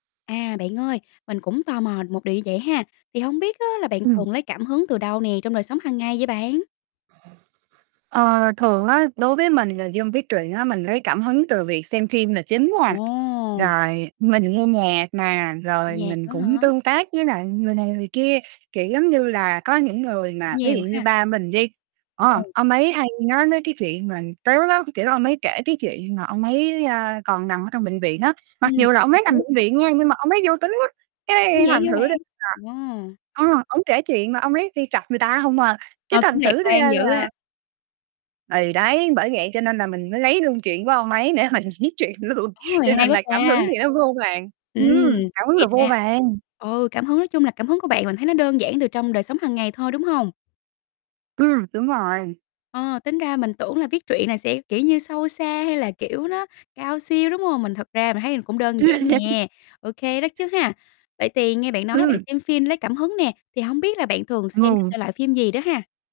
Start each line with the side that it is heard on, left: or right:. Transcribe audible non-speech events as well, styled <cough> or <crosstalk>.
left: À, bạn ơi, mình cũng tò mò một điều như vậy ha, thì hông biết á là bạn
right: Ừm.
left: thường lấy cảm hứng từ đâu nè trong đời sống hằng ngày vậy bạn?
right: Ờ, thường á, đối với mình là dân viết truyện á mình lấy cảm hứng từ việc xem phim là chính quá à,
left: Wow!
right: rồi mình nghe nhạc nà, rồi
left: Nhạc
right: mình
left: nữa
right: cũng
left: hả?
right: tương tác với lại người này người kia. Kiểu giống như là có những người mà ví
left: Nhiều
right: dụ
left: ha.
right: như ba mình đi, ờ,
left: Ồ.
right: ông ấy hay nói mấy cái chuyện mà tếu lắm, kiểu, ông ấy kể cái chuyện mà ông ấy, a, còn nằm ở trong bệnh viện á, mặc
left: Ừm,
right: dù
left: cổ
right: là ông
left: bị
right: ấy nằm
left: ngứa.
right: bệnh viện nha nhưng mà ông ấy vui tính quá,
left: Ủa,
right: cái
left: vậy
right: thành
left: hả
right: thử ra
left: bạn?
right: là,
left: Wow.
right: ừm, ổng kể chuyện mà ông ấy đi chọc người ta hông à, cái
left: Ờ, cũng
right: thành
left: lạc
right: thử
left: quan
right: ra
left: dữ
right: là
left: á.
right: Thì đấy, bởi vậy cho nên là mình mới lấy luôn chuyện của ông ấy để mình viết chuyện luôn
left: Ồ! Này
right: cho
left: hay
right: nên
left: quá
right: là cảm hứng
left: ta.
right: thì nó vô vàn,
left: Ừm,
right: ừm, cảm hứng
left: vậy
right: là vô
left: ra
right: vàn.
left: ừ, cảm hứng nói chung là cảm hứng của bạn mình thấy nó đơn giản từ trong đời sống hàng ngày thôi, đúng hông?
right: Ừm, đúng rồi.
left: Ờ, tính ra mình tưởng là viết truyện là sẽ, kiểu như, sâu xa hay là, kiểu, nó cao siêu, đúng hông? Mình thật ra mình thấy cũng đơn giản nè, ô kê đó
right: <laughs>
left: chứ ha. Vậy thì nghe bạn nói là bạn
right: Ừm.
left: xem phim lấy cảm hứng nè, thì hông biết là bạn thường xem các
right: <unintelligible>
left: thể loại phim gì đó ha?